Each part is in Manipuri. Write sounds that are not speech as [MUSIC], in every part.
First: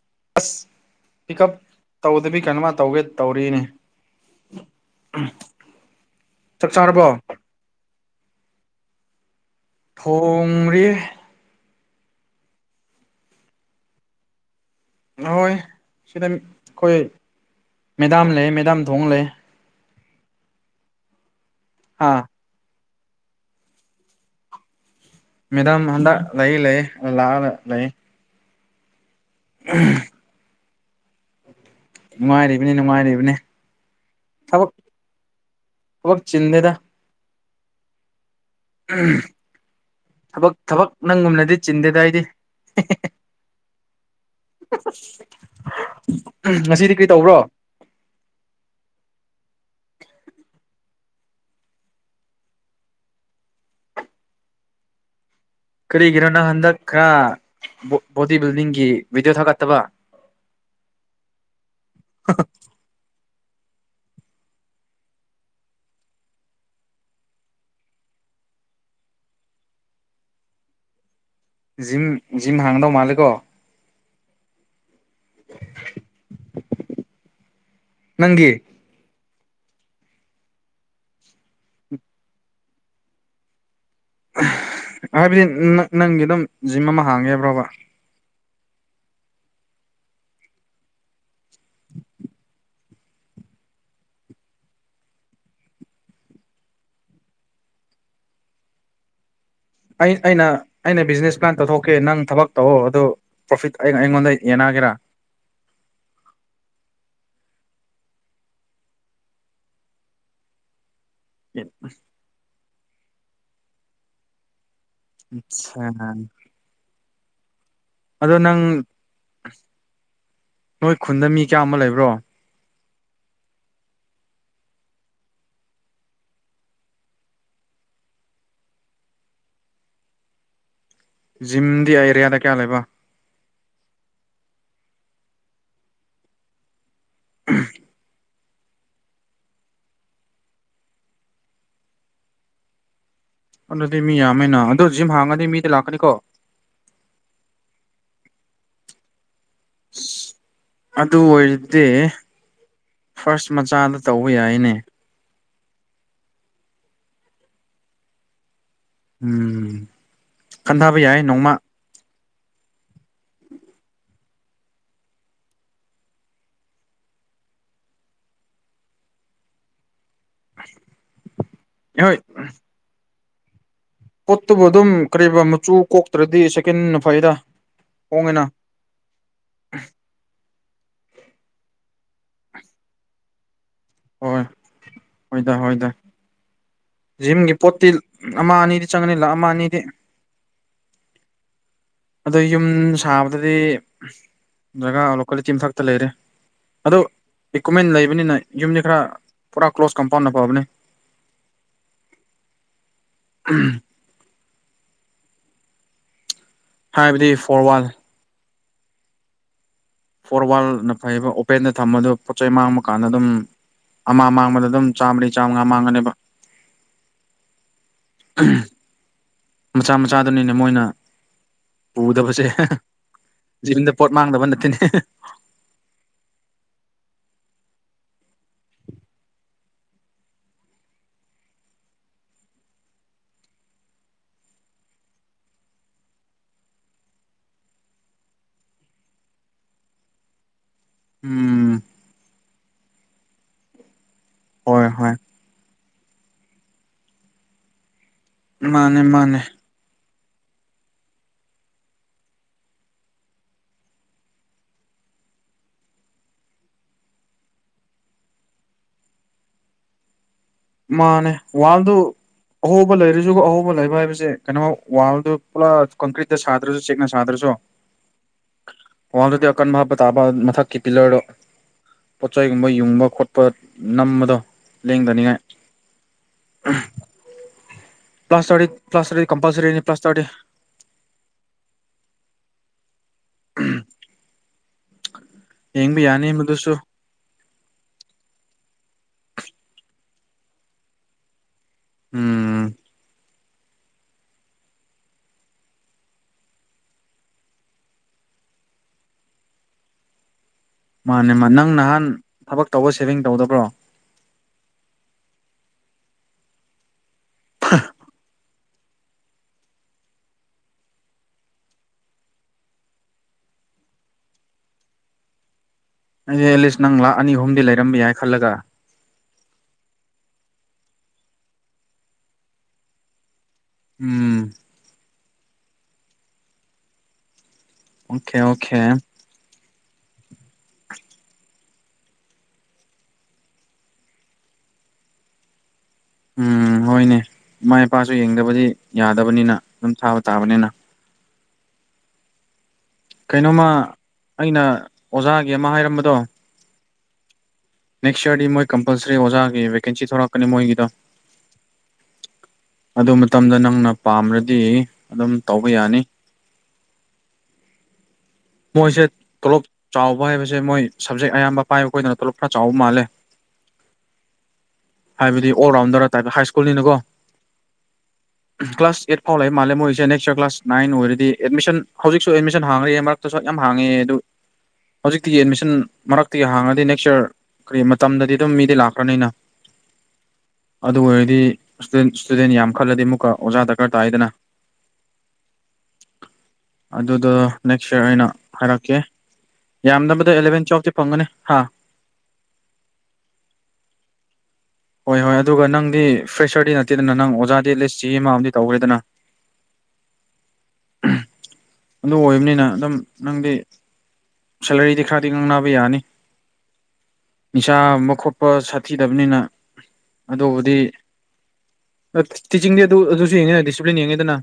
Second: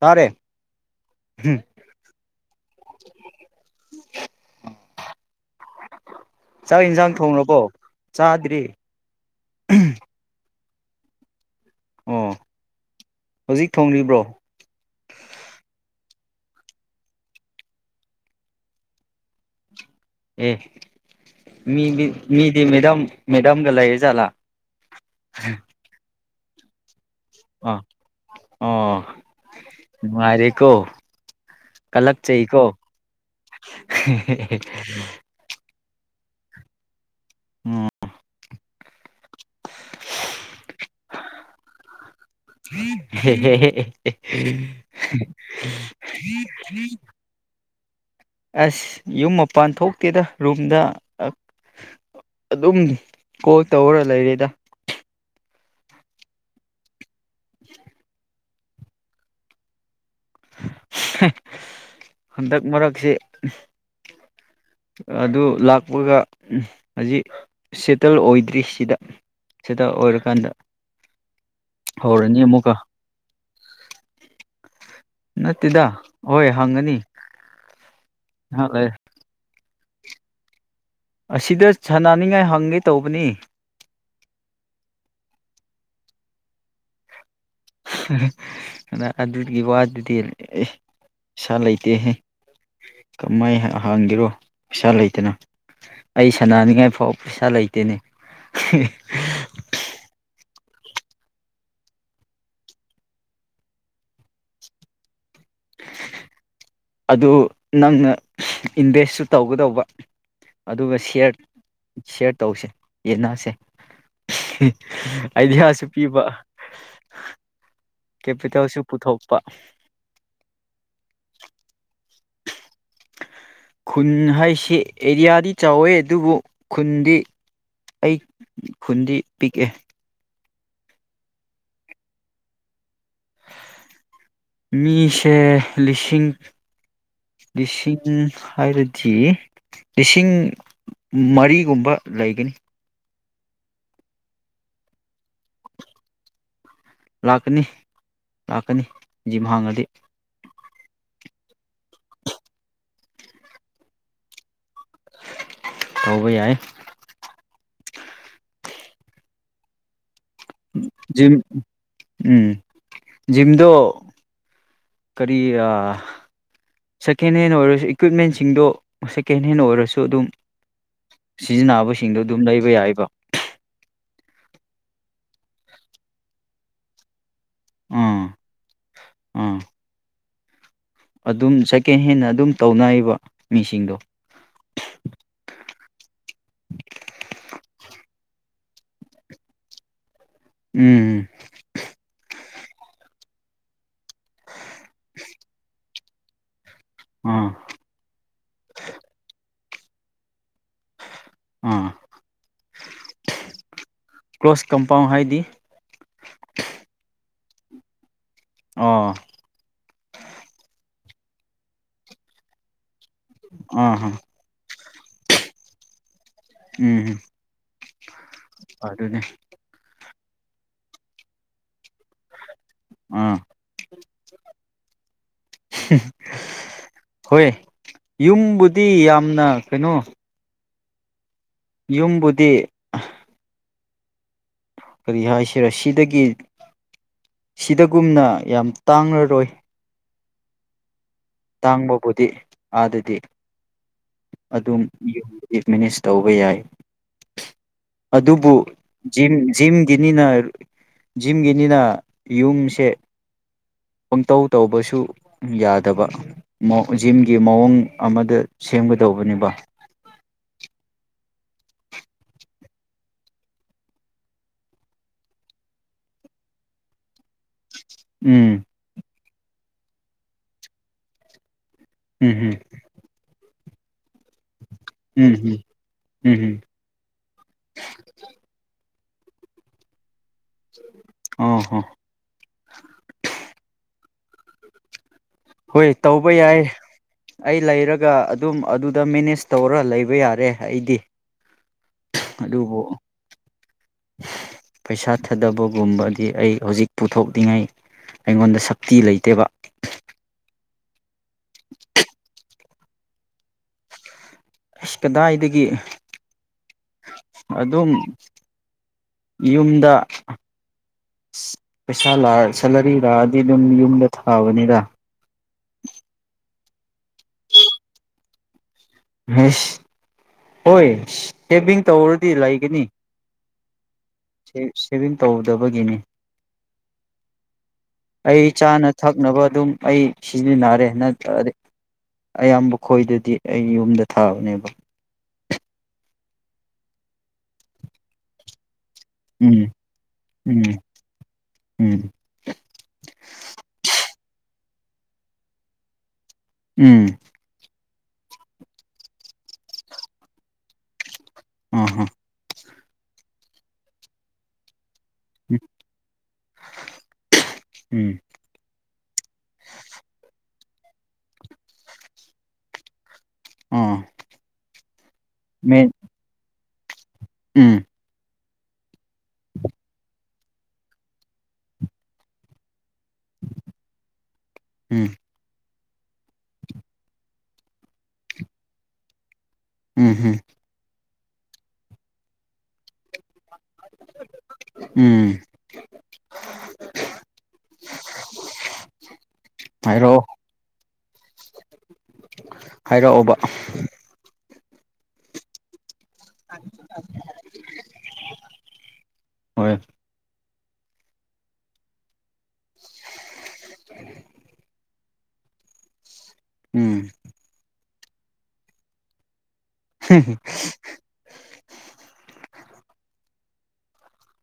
ꯇꯥꯔꯦ ꯑꯁ ꯄꯤꯛ ꯎꯞ ꯇꯧꯗꯕꯤ ꯀꯩꯅꯣꯃ ꯇꯧꯒꯦ ꯇꯧꯔꯤꯅꯤ ꯎ ꯆꯥꯛ ꯏꯟꯁꯥꯡ ꯊꯣꯡꯡꯂꯕꯣ ꯆꯥꯗ꯭ꯔꯤ ꯊꯣꯡꯔꯤ ꯑꯣ ꯍꯧꯖꯤꯛ ꯊꯣꯡꯔꯤꯕ꯭ꯔꯣ ꯑꯣꯏ ꯁꯤꯗ ꯑꯩꯈꯣꯏ ꯃꯦꯗꯥꯝ ꯂꯩ ꯃꯦꯗꯥꯝꯊꯣꯡ ꯂꯩ ꯑꯦ ꯃꯤ ꯍꯥ ꯃꯤꯗꯤ ꯃꯦꯗꯥꯝ ꯃꯦꯗꯥꯝꯒ ꯂꯩꯑ ꯆꯂ ꯃꯦꯗꯥꯝ ꯍꯗ ꯂꯩ ꯂꯩ ꯂ ꯑꯥ ꯂꯩ ꯑꯣ ꯅꯨꯡꯉꯔꯦꯀꯣ ꯅꯨꯡꯉꯥꯏꯔꯤꯕꯅꯤ ꯅꯨꯡꯉꯥꯏꯔꯤꯕꯅꯤ ꯊꯕꯛ ꯕ ꯆꯤꯟꯗꯦꯗ ꯎꯝ ꯊꯕꯛ ꯊꯕꯛ ꯅꯪꯒꯨꯝꯅꯗꯤ ꯆꯤꯟꯗꯦꯗꯥꯏꯗꯤ ꯉꯁꯤꯗꯤ ꯀꯔꯤ ꯇꯧꯕ꯭ꯔꯣ [UNINTELLIGIBLE] ꯑꯁ ꯌꯨꯝ ꯃꯄꯥꯟ ꯊꯣꯛꯇꯦꯗ ꯔꯨꯝꯗ ꯑꯗꯨꯝ ꯀꯣꯜ ꯇꯧꯔ ꯂꯩꯔꯦꯗ ꯀꯔꯤꯒꯤꯅꯣ ꯅꯪ ꯍꯟꯗꯛ ꯈꯔ ꯕꯣꯗꯤ ꯕꯤꯜꯗꯤꯡꯒꯤ ꯚꯤꯗꯤꯑꯣ ꯊꯥꯒꯠꯇꯕ ꯍꯟꯗꯛ ꯃꯔꯛꯁꯤꯦ [UNINTELLIGIBLE] ꯑꯗꯨ ꯂꯥꯛꯄꯒ ꯍꯧꯖꯤꯛ ꯁꯦꯇꯜ ꯑꯣꯏꯗ꯭ꯔꯤꯁꯤꯗ ꯁꯤꯗ ꯑꯣꯏꯔꯀꯥꯟꯗ ꯖꯤꯝ ꯍꯧꯔꯅꯤ ꯖꯤꯝ ꯑꯃꯨꯛꯀ ꯍꯥꯡꯗꯧ ꯃꯥꯂꯦꯀꯣ ꯅꯠꯇꯦꯗ ꯍꯣꯏ ꯍꯪꯉꯅꯤ ꯅꯪꯒꯤ ꯍ ꯑꯁꯤꯗ ꯁꯥꯟꯅꯅꯤꯡꯉꯥꯏ ꯍꯪꯒꯦ ꯇꯧꯕꯅꯤ ꯍꯥꯏꯕꯗꯤ ꯅꯪꯒꯤ ꯑꯗꯨꯝ ꯖꯤꯝ ꯑꯃ ꯍꯥꯡꯉꯦꯕ꯭ꯔꯣꯕ ꯑꯗꯨꯗ ꯑꯗꯨꯒꯤ ꯋꯥꯗꯨꯗꯤ ꯏꯁꯥ ꯂꯩꯇꯦ ꯀꯃꯥꯏ ꯍꯥꯡꯒꯦꯔꯣ ꯄꯩꯁꯥ ꯂꯩꯇꯅ ꯑꯩ ꯁꯅꯥꯅꯤꯡꯉꯥꯏ ꯐꯥꯎꯕ ꯄꯩꯁꯥ ꯂꯩꯇꯦꯅꯦ ꯑꯩꯅ ꯑꯩꯅ ꯕꯤꯖꯤꯅꯦꯁ ꯀ꯭ꯂꯥꯟ ꯇꯧꯊꯣꯛꯀꯦ ꯅꯪ ꯊꯕꯛ ꯇꯧꯑꯣ ꯑꯗꯨ ꯄ꯭ꯔꯣꯐꯤꯠ ꯑꯩ ꯑꯩꯉꯣꯟꯗ ꯌꯦꯟꯅꯒꯦꯔꯥ [INAUDIBLE] ꯑꯗꯨ ꯅꯪꯅ ꯏꯟꯚꯦꯁꯁꯨ ꯇꯧꯒꯗꯧꯕ ꯑꯗꯨꯒ ꯁꯤ ꯁꯤꯌꯔ ꯁꯤꯌꯔ ꯇꯧꯁꯦ ꯌꯦꯟꯅꯁꯦ ꯑꯥꯏꯗꯤꯌꯥꯁꯨ ꯄꯤꯕ ꯑꯗꯣ ꯅꯪ ꯀꯦꯄꯤꯇꯦꯜꯁꯨ ꯄꯨꯊꯣꯛꯄ ꯅꯣꯏ ꯈꯨꯟꯗ ꯃꯤ ꯆꯥꯝꯃ ꯂꯩꯕ꯭ꯔꯣ ꯈꯨꯟ ꯍꯥꯏꯁꯤ ꯑꯦꯔꯤꯌꯥꯗꯤ ꯆꯥꯎꯋꯦ ꯑꯗꯨꯕꯨ ꯈꯨꯟꯗꯤ ꯑꯩ ꯈꯨꯟꯗꯤ ꯄꯤꯛꯑꯦ ꯖꯤꯝꯗꯤ ꯑꯦꯔꯤꯌꯥꯗ ꯀꯌꯥ ꯂꯩꯕ ꯃꯤꯁꯦ ꯂꯤꯁꯤꯡ ꯂꯤꯁꯤꯡ ꯍꯥꯏꯔꯗꯤ ꯂꯤꯁꯤꯡ ꯃꯔꯤꯒꯨꯝꯕ ꯂꯩꯒꯅꯤ ꯑꯗꯨꯗꯤ ꯃꯤ ꯌꯥꯝꯃꯦꯅ ꯑꯗꯣ ꯖꯤꯝ ꯍꯥꯡꯉꯗꯤ ꯃꯤꯗ ꯂꯥꯛꯀꯅꯤꯀꯣ ꯂꯥꯛꯀꯅꯤ ꯂꯥꯛꯀꯅꯤ ꯖꯤꯝ ꯍꯥꯡꯉꯗꯤ ꯑꯗꯨ ꯑꯣꯏꯔꯗꯤ ꯐꯥꯔꯁ ꯃꯆꯥꯗ ꯇꯧꯕ ꯌꯥꯏꯅꯦ ꯇꯧꯕ ꯌꯥꯏ ꯎꯝ ꯈꯟꯊꯕ ꯌꯥꯏ ꯖꯤꯝ ꯅꯣꯡꯃ ꯎꯝ ꯖꯤꯝꯗꯣ ꯀꯔꯤ ꯁꯦꯀꯦꯟ ꯍꯦꯟ ꯑꯣꯏꯔꯁꯨ ꯏꯀ꯭ꯋꯤꯞꯃꯦꯟꯁꯤꯡꯗꯣ ꯁꯦꯀꯦꯟ ꯍꯦꯟ ꯑꯣꯏꯔꯁꯨ ꯑꯗꯨꯝ ꯍꯣꯏ ꯁꯤꯖꯤꯟꯅꯕꯁꯤꯡꯗꯣ ꯑꯗꯨꯝ ꯂꯩꯕ ꯌꯥꯏꯕ ꯀꯣꯛꯇꯨꯕꯨ ꯑꯗꯨꯝ ꯀꯔꯤꯕ ꯃꯆꯨ ꯀꯣꯛꯇ꯭ꯔꯗꯤ ꯁꯦꯀꯟꯅ ꯐꯩꯗ ꯑꯥ ꯍꯣꯡꯉꯦꯅ ꯑꯥ ꯑꯗꯨꯝ ꯁꯦꯀꯦꯟ ꯍꯦꯟꯅ ꯑꯗꯨꯝ ꯇꯧꯅꯩꯕ ꯃꯤꯁꯤꯡꯗꯣ ꯍꯣꯏ ꯍꯣꯏꯗ ꯍꯣꯏꯗ ꯖꯤꯝꯒꯤ ꯄꯣꯠꯇꯤ ꯑꯃ ꯑꯅꯤꯗꯤ ꯆꯪꯒꯅꯤ ꯂꯥꯛ ꯑꯃ ꯑꯅꯤꯗꯤ ꯎꯝ ꯑꯗ ꯌꯨꯝ ꯁꯥꯕꯗꯗꯤ ꯖꯒꯥ ꯂꯣꯀꯦꯜꯂꯤꯇꯤ ꯑꯃꯈꯛꯇ ꯂꯩꯔꯦ ꯑꯗꯣ ꯑꯥ ꯏꯀ꯭ꯋꯞꯃꯦꯟ ꯂꯩꯕꯅꯤꯅ ꯌꯨꯝꯗꯤ ꯈꯔ ꯄꯨꯔꯥ ꯀ꯭ꯂꯣꯁ ꯀꯝꯄꯥꯎꯅ ꯐꯕꯅꯦ ꯑꯥ ꯎꯝ ꯀ꯭ꯂꯣꯁ ꯀꯝꯄꯥꯎꯟ ꯍꯥꯏꯗꯤ ꯍꯥ ꯏꯕꯤꯗꯤ ꯐꯣꯔꯋꯥꯜ ꯑ ꯐꯣꯔ ꯋꯥꯔꯜꯅ ꯐꯩꯕ ꯑꯣꯄꯦꯟꯗ ꯊꯝꯕꯗꯣ ꯄꯣꯠ ꯆꯩ ꯃꯥꯡꯕ ꯀꯥꯟꯗ ꯑꯗꯨꯝ ꯑꯥ ꯑꯥ ꯑꯃ ꯃꯥꯡꯕꯗ ꯑꯗꯨꯝ ꯆꯥꯃꯔꯤ ꯆꯥꯝꯉꯥ ꯃꯥꯡꯒꯅꯦꯕ ꯎꯝ ꯑꯗꯨꯅꯦ ꯆꯥꯗꯅꯤꯅ ꯃꯣꯏꯅ ꯄꯨꯗꯕꯁꯦ ꯑꯥ ꯖꯤꯕꯟꯗ ꯄꯣꯠ ꯃꯥꯡꯗꯕ ꯅꯠꯇꯦꯅꯦ ꯍꯣꯏ ꯌꯨꯝꯕꯨꯗꯤ ꯌꯥꯝꯅ ꯀꯩꯅꯣ ꯌꯨꯝꯕꯨꯗꯤ ꯀꯔꯤ ꯍꯥꯏꯁꯤ ꯔꯁꯤꯗꯒꯤ ꯁꯤꯗꯒꯨꯝꯅ ꯌꯥꯝ ꯇꯥꯡꯂꯔꯣꯏ ꯎꯝ ꯇꯥꯡꯕꯕꯨꯗꯤ ꯑꯥꯗꯗꯤ ꯑꯗꯨꯝ ꯍꯣꯏ ꯍꯣꯏ ꯌꯨꯝꯗꯤ ꯃꯦꯅꯦꯖ ꯇꯧꯕ ꯌꯥꯏ ꯑꯗꯨꯕꯨ ꯃꯥꯅꯦ ꯃꯥꯅꯦ ꯖꯤꯝ ꯅꯤꯅ ꯖꯤꯝꯒꯤꯅꯤꯅ ꯌꯨꯝꯁꯦ ꯄꯪꯇꯧ ꯇꯧꯕꯁꯨ ꯌꯥꯗꯕ ꯖꯤꯝꯒꯤ ꯃꯑꯣꯡ ꯑꯃꯗ ꯁꯦꯝꯒꯗꯧꯕꯅꯦꯕ ꯃꯥꯅꯦ ꯋꯥꯜꯗꯨ ꯑꯍꯣꯕ ꯂꯩꯔꯁꯨꯒ ꯑꯍꯣꯕ ꯂꯩꯕ ꯍꯥꯏꯕꯁꯦ ꯀꯩꯅꯣ ꯋꯥꯜꯗ ꯄꯨꯂꯥ ꯀꯪꯀ꯭ꯔꯤꯠꯇ ꯁꯥꯗ꯭ꯔꯁꯨ ꯆꯦꯛꯅꯁꯤ ꯁꯥꯗ꯭ꯔꯁꯨ ꯎꯝ ꯋꯥꯜꯗꯨꯗꯤ ꯑꯀꯟꯕ ꯍꯥꯞꯄ ꯇꯥꯕ ꯃꯊꯛꯀꯤ ꯄꯤꯂꯔꯗꯣ ꯎꯝ ꯎꯝ ꯄꯣꯠꯆꯩꯒꯨꯝꯕ ꯌꯨꯡꯕ ꯈꯣꯠꯄ ꯅꯝꯕꯗꯣ ꯂꯦꯡꯗꯅꯤꯉꯥꯏ ꯎꯝ ꯎꯝ ꯎꯝ ꯎꯝ ꯄ꯭ꯂꯥꯁ ꯊꯔꯇꯗꯤ ꯀꯝꯄꯜꯁꯔꯤꯅꯤ ꯄ꯭ꯂꯥꯁ ꯊꯔꯇꯗꯤ ꯑ ꯍ ꯎꯝ ꯍꯣꯏ ꯇꯧꯕ ꯌꯥꯏ ꯃꯗꯨꯁꯨ ꯑꯩ ꯂꯩꯔꯒ ꯑꯗꯨꯝ ꯑꯗꯨꯗ ꯃꯦꯅꯦꯖ ꯇꯧꯔ ꯂꯩꯕ ꯌꯥꯔꯦ ꯑꯩꯗꯤ ꯎꯝ ꯑꯗꯨꯕꯨ [INAUDIBLE] ꯄꯩꯁꯥ ꯊꯥꯗꯕꯒꯨꯝꯕꯗꯤ ꯑꯩ ꯍꯧꯖꯤꯛ ꯄꯨꯊꯣꯛꯂꯤꯉꯩ ꯑꯩꯉꯣꯟꯗ ꯁꯛꯇꯤ ꯂꯩꯇꯦꯕ ꯃꯥꯅꯦ ꯃꯥ ꯅꯪ ꯅꯍꯥꯟ ꯊꯕꯛ ꯇꯧꯕ ꯁꯦꯚꯤꯡ ꯇꯧꯗꯕ꯭ꯔꯣ ꯀꯗꯥꯏꯗꯒꯤ ꯑꯗꯨꯝ ꯌꯨꯝꯗ ꯄꯩꯁꯥ ꯁꯦꯂꯔꯤ ꯂꯥꯛꯑꯗꯤ ꯑꯗꯨꯝ ꯌꯨꯝꯗ ꯊꯥꯕꯅꯤꯔ [UNINTELLIGIBLE] ꯑ ꯑꯦꯂꯤꯁ ꯅꯪ ꯂꯥꯛ ꯑꯅꯤ ꯑꯍꯨꯝꯗꯤ ꯂꯩꯔꯝꯝꯕ ꯌꯥꯏ ꯈꯜꯂꯒ ꯁ ꯍꯣꯏ ꯇꯦꯕꯤꯡ ꯇꯧꯔꯗꯤ ꯂꯩꯒꯅꯤ ꯎꯝ ꯁꯦꯚꯤꯡ ꯇꯧꯗꯕꯒꯤꯅꯤ ꯑꯣꯀꯦ ꯑꯩ ꯑꯣꯀꯦ ꯆꯥꯅ ꯊꯛꯅꯕ ꯑꯗꯨꯝ ꯑꯩ ꯁꯤꯖꯤꯟꯅꯔꯦꯅꯗꯤ ꯑꯌꯥꯝꯕ ꯈꯣꯏꯗꯗꯤ ꯑꯩ ꯌꯨꯝꯗ ꯊꯥꯕꯅꯦꯕ ꯎꯝ ꯍꯣꯏꯅꯦ ꯏꯃꯥ ꯏꯄꯥꯁꯨ ꯌꯦꯡꯗꯕꯗꯤ ꯌꯥꯗꯕꯅꯤꯅ ꯎꯝ ꯑꯗꯨꯝ ꯊꯥꯕ ꯎꯝ ꯇꯥꯕꯅꯤꯅ ꯎꯝ ꯀꯩꯅꯣꯃ ꯑꯩꯅ ꯑꯣꯖꯥꯒꯤ ꯑꯃ ꯍꯥꯏꯔꯝꯕꯗꯣ ꯎꯝ ꯅꯦꯛꯁ ꯌꯥꯔꯗꯤ ꯃꯣꯏ ꯀꯝꯄꯜꯁꯔꯤ ꯑꯣꯖꯥꯒꯤ ꯚꯦꯀꯦꯟꯁꯤ ꯊꯣꯔꯛꯀꯅꯤ ꯃꯣꯏꯒꯤꯗ ꯑ ꯍ ꯑꯗꯨ ꯃꯇꯝꯗ ꯅꯪꯅ ꯄꯥꯝ꯭ꯔꯗꯤ ꯑꯗꯨꯝ ꯇꯧꯕ ꯌꯥꯅꯤ ꯎꯝ ꯃꯣꯏꯁꯦ ꯇꯣꯂꯣꯞ ꯆꯥꯎꯕ ꯍꯥꯏꯕꯁꯦ ꯃꯣꯏ ꯁꯕꯖꯦꯛ ꯑꯌꯥꯝꯕ ꯄꯥꯏꯕ ꯈꯣꯏꯗꯅ ꯇꯣꯂꯣꯞ ꯈꯔ ꯆꯥꯎꯕ ꯃꯥꯜꯂꯦ ꯑꯥ ꯍꯥꯏꯕꯗꯤ ꯑꯣꯜ ꯃꯦꯟ ꯔꯥꯎꯟꯗꯔ ꯍꯥꯏ ꯁ꯭ꯀꯨꯜꯅꯤꯅꯀꯣ ꯎꯝ ꯀ꯭ꯂꯥꯁ ꯑꯩꯠ ꯐꯥꯎ ꯂꯥꯛꯏ ꯃꯥꯜꯂꯦ ꯃꯣꯏꯁꯦ ꯅꯦꯛꯁꯔ ꯀ꯭ꯂꯥꯁ ꯅꯥꯏꯟ ꯑꯣꯏꯔꯗꯤ ꯑꯦꯗꯃꯤꯁꯟ ꯍꯧꯖꯤꯛꯁꯨ ꯑꯦꯗꯃꯤꯁꯟ ꯍꯥꯡꯉ꯭ꯔꯦ ꯁꯨꯠ ꯌꯥꯝ ꯍꯥꯡꯉꯦ ꯑꯗꯨ ꯎꯝ ꯍꯧꯖꯤꯛꯇꯤ ꯑꯦꯠꯃꯤꯁꯟ ꯃꯔꯛꯇꯒꯤ ꯍꯥꯡꯉꯗꯤ ꯅꯦꯛꯁ ꯌꯔ ꯀꯔꯤ ꯃꯇꯝꯗꯗꯤ ꯑꯗꯨꯝ ꯃꯤꯗꯤ ꯂꯥꯛꯈ꯭ꯔꯅꯤꯅ ꯎꯝ ꯍꯝ ꯑꯗꯨ ꯑꯣꯏꯔꯗꯤ ꯏꯁꯇꯨꯗꯦꯟ ꯌꯥꯝ ꯈꯜꯂꯗꯤ ꯑꯃꯨꯛꯀ ꯑꯣꯖꯥ ꯗꯔꯀꯥꯔ ꯇꯥꯏꯗꯅ ꯎꯝ ꯑꯗꯨꯗ ꯅꯦꯛ ꯁꯦ ꯑꯩꯅ ꯍꯥꯏꯔꯛꯀꯦ ꯍꯥꯏꯔꯛꯑꯣ ꯌꯥꯝꯗꯕꯗ ꯑꯦꯂꯚꯦꯟ ꯇꯨꯌꯦꯜꯐꯇꯤ ꯐꯪꯒꯅꯤ ꯍꯥ ꯍꯥꯏꯔꯛꯑꯣꯕ ꯍꯣꯏ ꯍꯣꯏ ꯑꯗꯨꯒ ꯅꯪꯗꯤ ꯐ꯭ꯔꯦꯁꯔꯗꯤ ꯅꯠꯇꯦꯗꯅ ꯅꯪ ꯑꯣꯖꯥꯗꯤꯠ ꯂꯤꯁ ꯆ ꯑꯃ ꯑꯝ ꯇꯧꯈ꯭ꯔꯦꯗꯅ ꯍꯣꯏ ꯑꯗꯨ ꯑꯣꯏꯕꯅꯤꯅ ꯑꯗꯨꯝ ꯅꯪꯗꯤ ꯁꯦꯂꯔꯤꯗꯤ ꯈꯔꯗꯤ ꯉꯥꯡꯅꯕ ꯌꯥꯅꯤ ꯎꯝ ꯅꯤꯁꯥꯝꯕ ꯈꯣꯠꯄ ꯁꯥꯊꯤꯗꯕꯅꯤꯅ ꯑꯗꯨꯕꯨꯗꯤ ꯇꯤꯆꯤꯡꯗꯤ ꯑꯗꯨ ꯑꯗꯨꯁꯨ ꯌꯦꯡꯉꯦꯅ ꯗꯤꯁꯤꯄ꯭ꯂꯤꯟ ꯌꯦꯡꯉꯦꯗꯅ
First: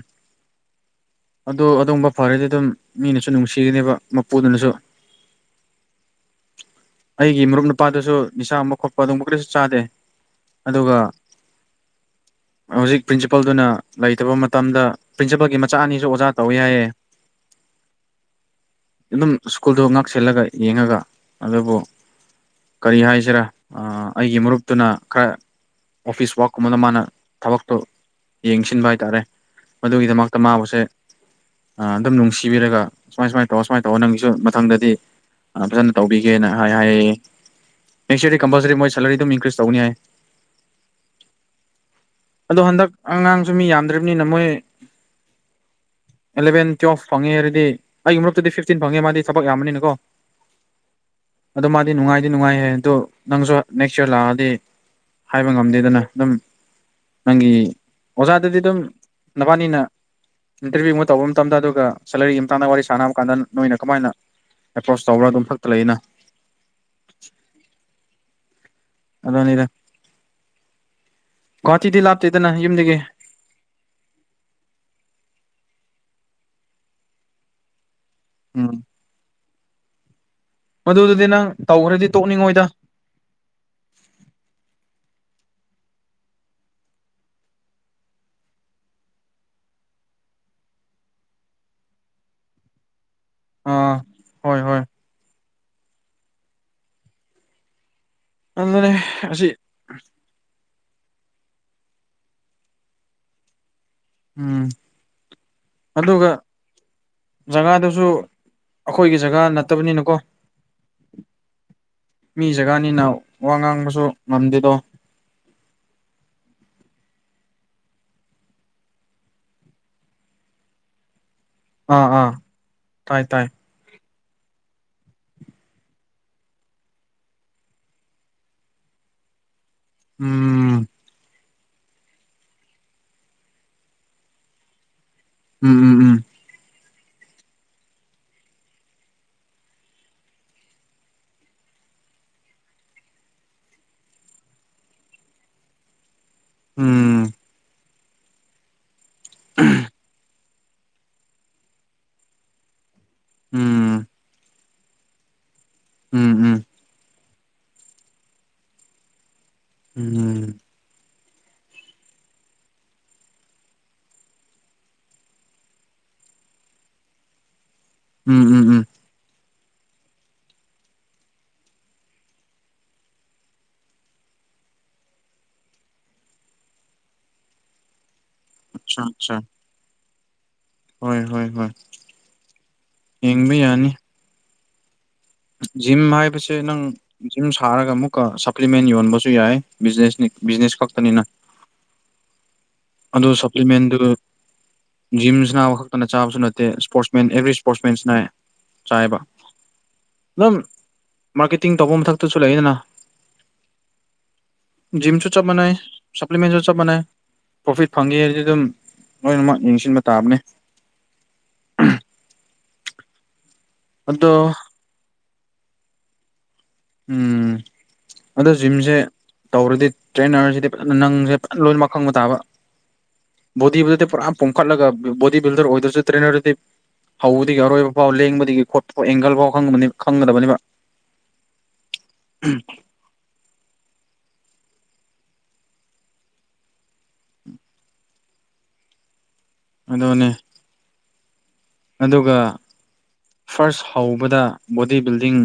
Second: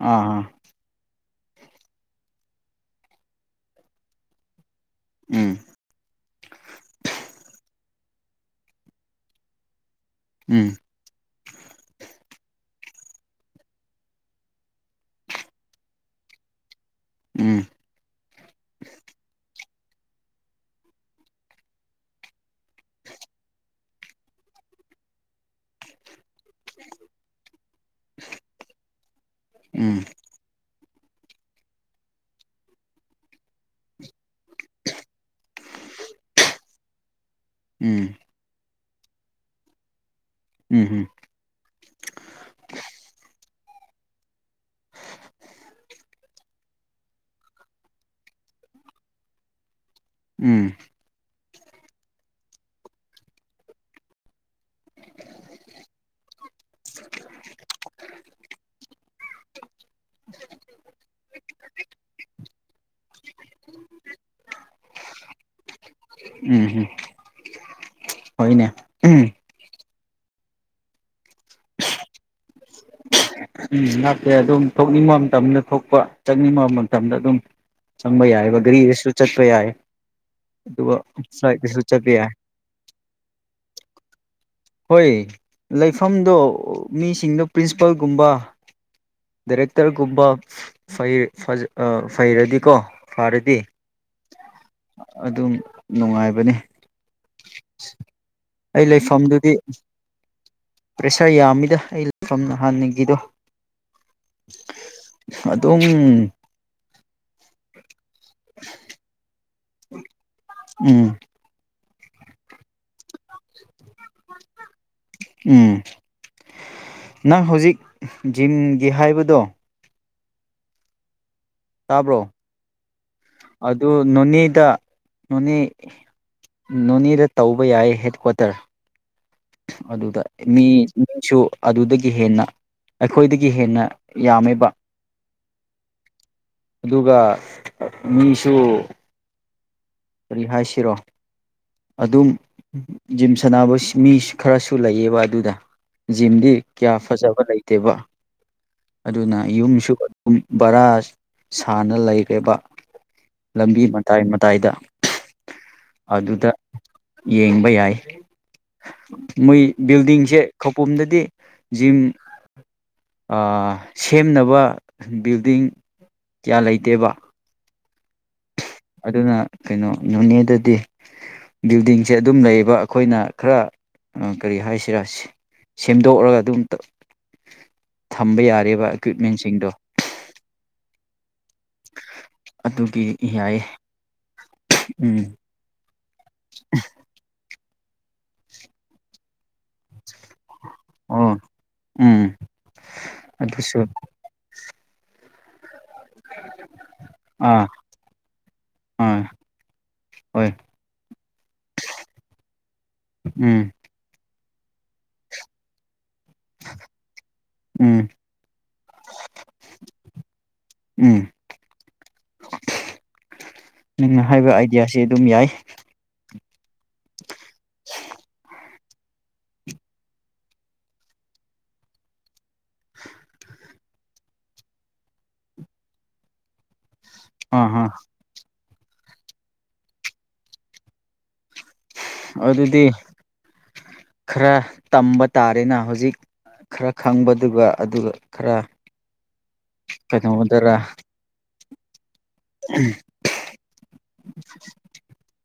ꯑ ꯑ ꯑꯗ ꯑꯗꯨꯒꯨꯝꯕ ꯐꯔꯗꯤ ꯑꯗꯨꯝ ꯃꯤꯅꯁꯨ ꯅꯨꯡꯁꯤꯒꯅꯦꯕ ꯃꯄꯨꯗꯨꯅꯁꯨ ꯎꯝ ꯑꯩꯒꯤ ꯃꯔꯨꯞ ꯅꯨꯄꯥꯗꯁꯨ ꯅꯤꯁꯥ ꯑꯃ ꯈꯣꯠꯄ ꯑꯗꯨꯒꯕ ꯀ ꯆꯥꯗꯦ ꯎꯝ ꯑꯗꯨꯒ ꯍꯧꯖꯤꯛ ꯄ꯭ꯔꯤꯟꯁꯤꯄꯜꯗꯨꯅ ꯂꯩꯇꯕ ꯃꯇꯝꯗ ꯄ꯭ꯔꯤꯟꯁꯤꯄꯜꯒꯤ ꯃꯆꯥ ꯑꯅꯤꯁꯨ ꯑꯣꯖꯥ ꯇꯧ ꯌꯥꯏꯌꯦ ꯎꯝ ꯑꯗꯨꯝ ꯁ꯭ꯀꯨꯜꯗꯣ ꯉꯥꯛꯁꯜꯂꯒ ꯌꯦꯡꯉꯒ ꯑꯗꯨꯕꯨ ꯀꯔꯤ ꯍꯥꯏꯁꯤꯔꯥ ꯑꯩꯒꯤ ꯃꯔꯨꯞꯇꯨꯅ ꯈꯔ ꯑꯣꯐꯤꯁꯁ ꯋꯥꯛ ꯃꯗ ꯃꯥ ꯇꯕꯛꯇꯛꯇꯣ ꯌꯦꯡꯁꯤꯟꯕ ꯍꯥꯏꯇꯥꯔꯦ ꯎꯝ ꯃꯗꯨꯒꯤꯗꯃꯛꯇ ꯃꯥꯕꯨꯁꯦ ꯑꯗꯨꯝ ꯅꯨꯡꯁꯤꯕꯤꯔꯒ ꯁꯨꯃꯥꯏ ꯁꯨꯃꯥꯏꯅ ꯇꯧꯔ ꯁꯨꯃꯥꯏꯅ ꯇꯧꯔ ꯅꯪꯒꯤꯁꯨ ꯃꯊꯪꯗꯗꯤ ꯐꯖꯅ ꯇꯧꯕꯤꯒꯦꯅ ꯍꯥꯏ ꯎꯝ ꯍꯥꯏꯌꯦꯔꯗꯤ ꯀꯝꯄꯜꯁꯔꯤꯣꯏ ꯁꯦꯂꯔꯤ ꯑꯗꯨꯝ ꯏꯟꯀ꯭ꯔꯤꯁ ꯇꯧꯅꯤ ꯌꯥꯏ ꯎꯝ ꯑꯗꯣ ꯍꯟꯗꯛ ꯑꯉꯥꯡꯁꯨ ꯃꯤ ꯌꯥꯝꯗ꯭ꯔꯔꯤꯕꯅꯤꯅ ꯃꯣꯏ ꯑꯦꯂꯚꯦꯟ ꯇꯨꯋꯦꯜꯐ ꯐꯪꯉꯦ ꯍꯥꯏꯗꯤ ꯑꯩꯒꯤ ꯃꯔꯛꯇꯗꯤ ꯐꯤꯐꯇꯤꯟ ꯐꯪꯉꯦ ꯃꯥꯗꯤ ꯊꯕꯛ ꯌꯥꯝꯃꯅꯤꯅꯀꯣ ꯎꯝ ꯑꯗꯣ ꯃꯥꯗꯤ ꯅꯨꯡꯉꯥꯏꯗꯤ ꯅꯨꯡꯉꯥꯏꯍꯦ ꯑꯗꯨꯗꯣ ꯅꯪꯁꯨ ꯅꯦꯛꯁ ꯏꯌꯥꯔ ꯂꯥꯛꯑꯗꯤ ꯍꯥꯏꯕ ꯉꯝꯗꯦꯗꯅ ꯑꯗꯨꯝ ꯅꯪꯒꯤ ꯑꯣꯖꯥꯗꯗꯤ ꯑꯗꯨꯝ ꯅꯕꯥꯅꯤꯅ ꯏꯟꯇꯔꯚꯤꯌꯨ ꯑꯃ ꯇꯧꯕ ꯃꯇꯝꯗ ꯑꯗꯨꯒ ꯁꯦꯂꯔꯤꯒꯤ ꯃꯇꯥꯡꯗ ꯋꯥꯔꯤ ꯁꯥꯟꯅꯕ ꯀꯥꯟꯗ ꯅꯣꯏꯅ ꯀꯃꯥꯏꯅ ꯑꯦꯄ꯭ꯔꯣꯁ ꯇꯧꯕ꯭ꯔꯥ ꯑꯗꯨꯝ ꯈꯛꯇ ꯂꯩꯩꯅ ꯎꯝ ꯍꯣꯏꯅꯦ ꯑꯣꯅꯤꯗ ꯒꯨꯍꯥꯇꯤꯗꯤ ꯂꯥꯞꯇꯦꯗꯅ ꯌꯨꯝꯗꯒꯤ ꯎꯝ ꯉꯥꯛꯇꯦ ꯑꯗꯨꯝ ꯊꯣꯛꯅꯤꯡꯕ ꯃꯇꯝꯗ ꯊꯣꯛꯄ ꯆꯠꯅꯤꯡꯕ ꯃꯇꯝꯗ ꯑꯗꯨꯝ ꯆꯝꯕꯩ ꯍꯥꯏ ꯒꯔꯤ ꯎꯝ ꯁꯨ ꯆꯠꯄꯏ ꯃꯗꯨꯗꯨꯗꯤ ꯅꯪ ꯑꯗꯨꯕꯨꯁꯨ ꯆ ꯇꯧꯈ꯭ꯔꯗꯤ ꯄꯥꯏ ꯇꯣꯛꯅꯤꯡꯉꯣꯏꯗ ꯍꯣꯏ ꯂꯩꯐꯝꯗꯣ ꯃꯤꯁꯤꯡꯗꯣ ꯄ꯭ꯔꯤꯟꯁꯤꯄꯥꯜꯒꯨꯝꯕ ꯗꯥꯏꯔꯦꯛꯇꯔꯒꯨꯝꯕ ꯐꯩꯔꯗꯤꯀꯣ ꯐꯔꯗꯤ ꯑꯥ ꯍꯣꯏ ꯍꯣꯏ ꯑꯗꯨꯝ ꯅꯨꯡꯉꯥꯏꯕꯅꯤ ꯑꯩ ꯑꯗꯨꯅꯦ ꯑꯁꯤ ꯂꯩꯐꯝꯗꯨꯗꯤ ꯄ꯭ꯔꯦꯁꯥꯔ ꯌꯥꯝꯃꯤꯗ ꯑꯩꯐꯝ ꯅ ꯍꯥꯟꯒꯤꯗꯣ ꯎꯝ ꯑꯗꯨꯝ ꯑꯗꯨꯒ ꯖꯒꯥꯗꯨꯁꯨ ꯑꯩꯈꯣꯏꯒꯤ ꯖꯒꯥ ꯅꯠꯇ ꯎꯝ ꯃꯤ ꯒꯥꯅꯤꯅꯅꯥ ꯋꯥ ꯉꯥꯡꯕꯁꯨ ꯉꯝꯗꯤꯗꯣ ꯎꯝ ꯅꯪ ꯍꯧꯖꯤꯛ ꯖꯤꯝꯒꯤ ꯍꯥꯏꯕꯗꯣ ꯑꯥ ꯑꯥ ꯇꯥꯏ ꯇꯥꯏ ꯅꯣꯅꯤꯗ ꯅꯣꯅꯤ ꯅꯣꯅꯤꯗ ꯇꯧꯕ ꯌꯥꯏ ꯍꯦꯠꯀ꯭ꯋꯥꯇꯔ ꯑꯗꯨꯗ ꯎꯝ ꯃꯤꯁꯨ ꯑꯗꯨꯗꯒꯤ ꯍꯦꯟꯅ ꯑꯩꯈꯣꯏꯗꯒꯤ ꯍꯦꯟꯅ ꯌꯥꯝꯃꯤꯕ ꯎꯝ ꯎꯝ ꯎꯝ ꯑꯗꯨꯒ ꯃꯤꯁꯨ ꯔꯔꯤꯍꯏꯁꯤꯔꯣ ꯑꯗꯨꯝ ꯖꯤꯝ ꯁꯥꯟꯅꯕ ꯃꯤ ꯈꯔꯁꯨ ꯂꯩꯑꯕ ꯑꯗꯨꯗ ꯖꯤꯝꯗꯤ ꯀꯌꯥ ꯎꯝ ꯐꯖꯕ ꯂꯩꯇꯦꯕ ꯑꯗꯨꯅ ꯌꯨꯝꯁꯨ ꯑꯗꯨꯝ ꯕꯔꯥ ꯁꯥꯟꯅ ꯂꯩꯔꯦꯕ ꯂꯝꯕꯤ ꯎꯝ ꯃꯇꯥꯏ ꯃꯇꯥꯏꯗ ꯎꯝ ꯎꯝ ꯑꯗꯨꯗ ꯎꯝ ꯌꯦꯡꯕ ꯌꯥꯏ ꯃꯣꯏ ꯎꯝ ꯕꯤꯜꯗꯤꯡꯁꯦ ꯈꯧꯄꯨꯝꯗꯗꯤ ꯖꯤꯝ ꯁꯦꯝꯅꯕ ꯕꯤꯜꯗꯤꯡ ꯀꯌꯥ ꯂꯩꯇꯦꯕ ꯎꯝ ꯎꯝ ꯎꯝ ꯑꯗꯨꯅ ꯀꯩꯅꯣ ꯅꯣꯅꯦꯗꯗꯤ ꯕꯤꯜꯗꯤꯡꯁꯦ ꯑꯗꯨꯝ ꯂꯩꯌꯦꯕ ꯑꯩꯈꯣꯏꯅ ꯈꯔ ꯀꯔꯤ ꯍꯥꯏꯁꯤꯔꯁꯤ ꯁꯦꯝꯗꯣꯛꯔꯒ ꯑꯗꯨ ꯑꯝꯇ [INAUDIBLE] ꯊꯝꯕ ꯌꯥꯔꯤꯕ ꯑꯆꯥ ꯑꯆꯥ ꯏꯀ꯭ꯋꯤꯞꯃꯦꯟꯁꯤꯡꯗꯣ ꯍꯣꯏ ꯍꯣꯏ ꯍꯣꯏ ꯑꯗꯨꯒꯤ ꯌꯦꯡꯕ ꯌꯥꯏꯌꯦ ꯌꯥꯅꯤ ꯎꯝ ꯖꯤꯝ ꯍꯥꯏꯕꯁꯦ ꯅꯪ ꯖꯤꯝ ꯁꯥꯔꯒ ꯑꯃꯨꯛꯀ ꯁꯄ꯭ꯂꯤꯃꯦꯟ ꯌꯣꯟꯕꯁꯨ ꯌꯥꯏ ꯕꯤꯖꯤꯅꯦꯁꯅꯤ ꯕꯤꯖꯤꯅꯦꯁ ꯈꯛꯇꯅꯤꯅ ꯑꯣ ꯎꯝ ꯑꯗꯨ ꯑꯗꯨꯁꯨ ꯁꯞ꯭ꯂꯤꯃꯦꯟꯗꯨꯗ ꯖꯤꯝ ꯁꯥꯟꯅꯕ ꯈꯛ ꯀꯅ ꯆꯥꯕꯁꯨ ꯅꯠꯇꯦ ꯏꯁꯄꯣꯔꯠꯁꯃꯦꯟ ꯑꯦꯕ꯭ꯔꯤ ꯑꯥ ꯏꯁꯄꯣꯔꯠꯁꯃꯦꯟꯁꯤꯅ ꯆꯥꯏꯌꯦꯕ ꯑꯥ ꯍꯣꯏ ꯑꯗꯨꯝ ꯃꯥꯔꯀꯦꯇꯤꯡ ꯇꯧꯕ ꯃꯊꯛꯇꯁꯨ ꯂꯩꯌꯦꯗꯅ ꯎꯝ ꯖꯤꯝꯁꯨ ꯆꯞ ꯃꯅꯩ ꯁꯄ꯭ꯂꯤꯃꯦꯟꯖꯨ ꯆꯞ ꯃꯥꯅꯩ꯫ ꯄ꯭ꯔꯣꯐꯤꯠ ꯎꯝ ꯐꯪꯉꯦ ꯍꯥꯏꯗꯤ ꯑꯗꯨꯝ ꯂꯣꯏꯅꯃꯛ ꯌꯦꯡꯁꯤꯟꯕ ꯇꯥꯕꯅꯦ ꯎꯝ ꯎꯍꯨꯝ ꯪꯅꯪꯅ ꯍꯥꯏꯕ ꯑꯥꯏꯗꯤꯌꯥꯁꯤ ꯑꯗꯨꯝ ꯌꯥꯏ ꯎꯝ ꯑꯗꯣ ꯖꯤꯝꯖꯦ ꯇꯧꯔꯗꯤ ꯇ꯭ꯔꯦꯅꯔꯁꯤꯗꯤ ꯐꯖꯅ ꯅꯪꯖꯦ ꯐꯖ ꯂꯣꯏꯃꯛ ꯈꯪꯕ ꯇꯥꯕ [INAUDIBLE] ꯕꯣꯗꯤꯕꯨꯗꯤ ꯄꯨꯔꯥ ꯄꯣꯝꯈꯠꯂꯒ ꯕꯣꯗꯤ ꯕꯤꯜꯗꯔ ꯑꯣꯏꯗ꯭ꯔꯁꯨ ꯇ꯭ꯔꯦꯅꯔꯗꯨꯗꯤ ꯍꯧꯕꯗꯒꯤ ꯑꯥ ꯑꯥ ꯑꯔꯣꯏꯕ ꯐꯥꯎ ꯂꯦꯡꯕꯗꯒꯤ ꯈꯣꯄ ꯑꯦꯡꯒꯜ ꯐꯥꯎ ꯈꯪꯒ ꯈꯪꯒꯗꯕꯅꯤꯕ ꯑꯗꯨꯗꯤ ꯈꯔ ꯇꯝꯕ ꯇꯥꯔꯦꯅ ꯍꯧꯖꯤꯛ ꯈꯔ ꯈꯪꯕꯗꯨꯒ ꯑꯗꯨꯒ ꯈꯔ ꯑꯗꯨꯅꯦ ꯀꯩꯅꯣ ꯗꯔꯥ ꯑꯗꯨꯒ ꯐꯥꯔꯁ ꯍꯧꯕꯗ ꯕꯣꯗꯤ ꯕꯤꯜꯗꯤꯡ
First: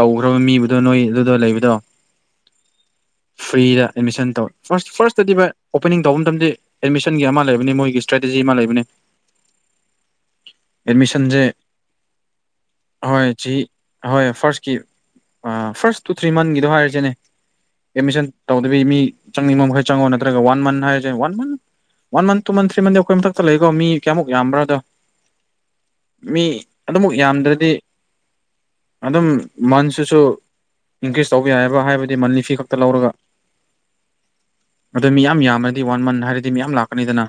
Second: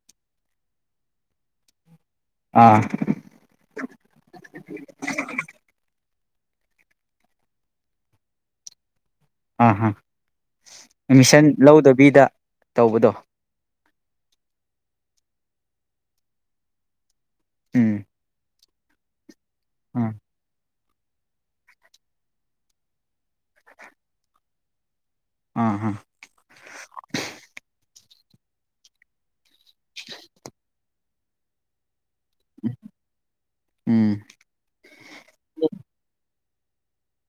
ꯇꯧꯈ꯭ꯔꯕ ꯃꯤꯕꯨꯗꯣ ꯅꯣꯏ ꯑꯗꯨꯗ ꯂꯩꯕꯗꯣ ꯑꯥ ꯐ꯭ꯔꯤꯗ ꯑꯦꯗꯃꯤꯁꯟ ꯇꯧ ꯐꯥꯔꯁ ꯐꯥꯔꯁꯇꯗꯤꯕ ꯑꯣꯄꯅꯤꯡ ꯇꯧꯕ ꯃꯇꯝꯗꯤ ꯑꯦꯗꯃꯤꯁꯟꯒꯤ ꯑꯃ ꯂꯩꯕꯅꯤ ꯃꯣꯏꯒꯤ ꯏꯁꯇ꯭ꯔꯦꯇꯦꯖꯤ ꯑꯃ ꯂꯩꯕꯅꯤ ꯑꯍꯥ ꯑꯦꯗꯃꯤꯁꯟꯁꯦ ꯑꯦꯠꯃꯤꯁꯟ ꯂꯧꯗꯕꯤꯗ ꯇꯧꯕꯗꯣ ꯑꯍꯣꯏ ꯐꯥꯔꯁꯀꯤ ꯑꯥ ꯐꯥꯔꯁ ꯇꯨ ꯊ꯭ꯔꯤ ꯃꯟꯒꯤꯗꯣ ꯍꯥꯏꯔꯤꯁꯤꯅꯦ ꯎꯝ ꯑꯦꯃꯤꯁꯟ ꯇꯧꯗꯕꯤ ꯃꯤ ꯆꯪꯅꯤꯡꯕ ꯃꯈꯩ ꯆꯪꯉꯣ ꯎꯝ ꯅꯠꯇ꯭ꯔꯒ ꯋꯥꯟ ꯃꯟ ꯍꯥꯏ one month one month two month three ꯃꯟꯗꯤ ꯑꯈꯣꯏ ꯃꯊꯛꯇ ꯂꯩꯀꯣ ꯃꯤ ꯀꯌꯥꯃꯨꯛ ꯌꯥꯝꯕ꯭ꯔꯥꯗꯣ ꯑꯥ ꯑꯥ ꯃꯤ ꯑꯗꯨꯃꯛ ꯌꯥꯝꯗ꯭ꯔꯗꯤ ꯑꯗꯨꯝ ꯃꯟꯁꯤꯁꯨ ꯏꯟꯀ꯭ꯔꯤꯖ ꯇꯧꯕ ꯌꯥꯏꯑꯕ ꯍꯥꯏꯕ ꯗꯤ ꯃꯟꯠꯂꯤ ꯐꯤ ꯈꯛꯇ ꯂꯧꯔꯒ ꯎꯝ ꯑꯗꯨ ꯃꯤ ꯌꯥꯝ ꯌꯥꯝꯃꯗꯤ ꯋꯥꯟ ꯃꯟꯠ ꯍꯥꯏꯔ ꯗꯤ ꯃꯤ ꯌꯥꯝ ꯂꯥꯛꯀꯅꯤꯗꯅ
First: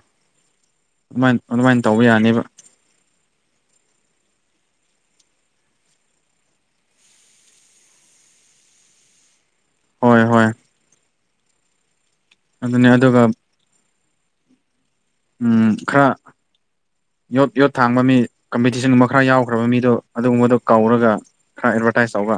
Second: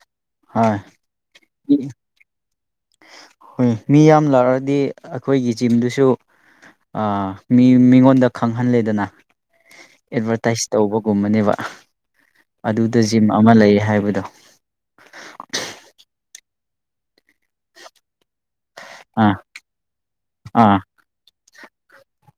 ꯍꯣꯏ ꯑꯗꯨꯃꯥꯏ ꯑꯗꯨꯃꯥꯏꯅ ꯇꯧꯕ ꯌꯥꯅꯦꯕ ꯍꯣꯏ ꯃꯤ ꯌꯥꯝ ꯂꯥꯛꯑꯗꯤ ꯑꯈꯣꯏꯒꯤ ꯖꯤꯝꯗꯨꯁꯨ ꯑ ꯃꯤ ꯃꯤꯉꯣꯟꯗ ꯈꯪꯍꯜꯂꯦꯗꯅ ꯍꯣꯏ ꯑꯦꯚꯔꯇꯥꯏꯁ ꯇꯧꯕꯒꯨꯝꯕꯅꯦꯕ ꯑꯗꯨꯅꯤ ꯑꯗꯨꯗ ꯑꯗꯨꯒ ꯖꯤꯝ ꯑꯃ ꯂꯩ ꯍꯥꯏꯕꯗꯣ ꯎꯝ ꯈꯔ ꯌꯣꯠ ꯌꯣꯠ ꯊꯥꯡꯕ ꯃꯤ ꯀꯝꯄꯤꯇꯤꯁꯟꯒꯨꯝꯕ ꯈꯔ ꯑꯥ ꯌꯥꯎꯈ꯭ꯔꯕ ꯃꯤꯗꯣ ꯑꯗꯨꯒꯨꯝꯕꯗꯣ ꯑꯥ ꯀꯧꯔꯒ ꯈꯔ ꯑꯦꯗꯚꯔꯇꯥꯏꯁ ꯇꯧꯕ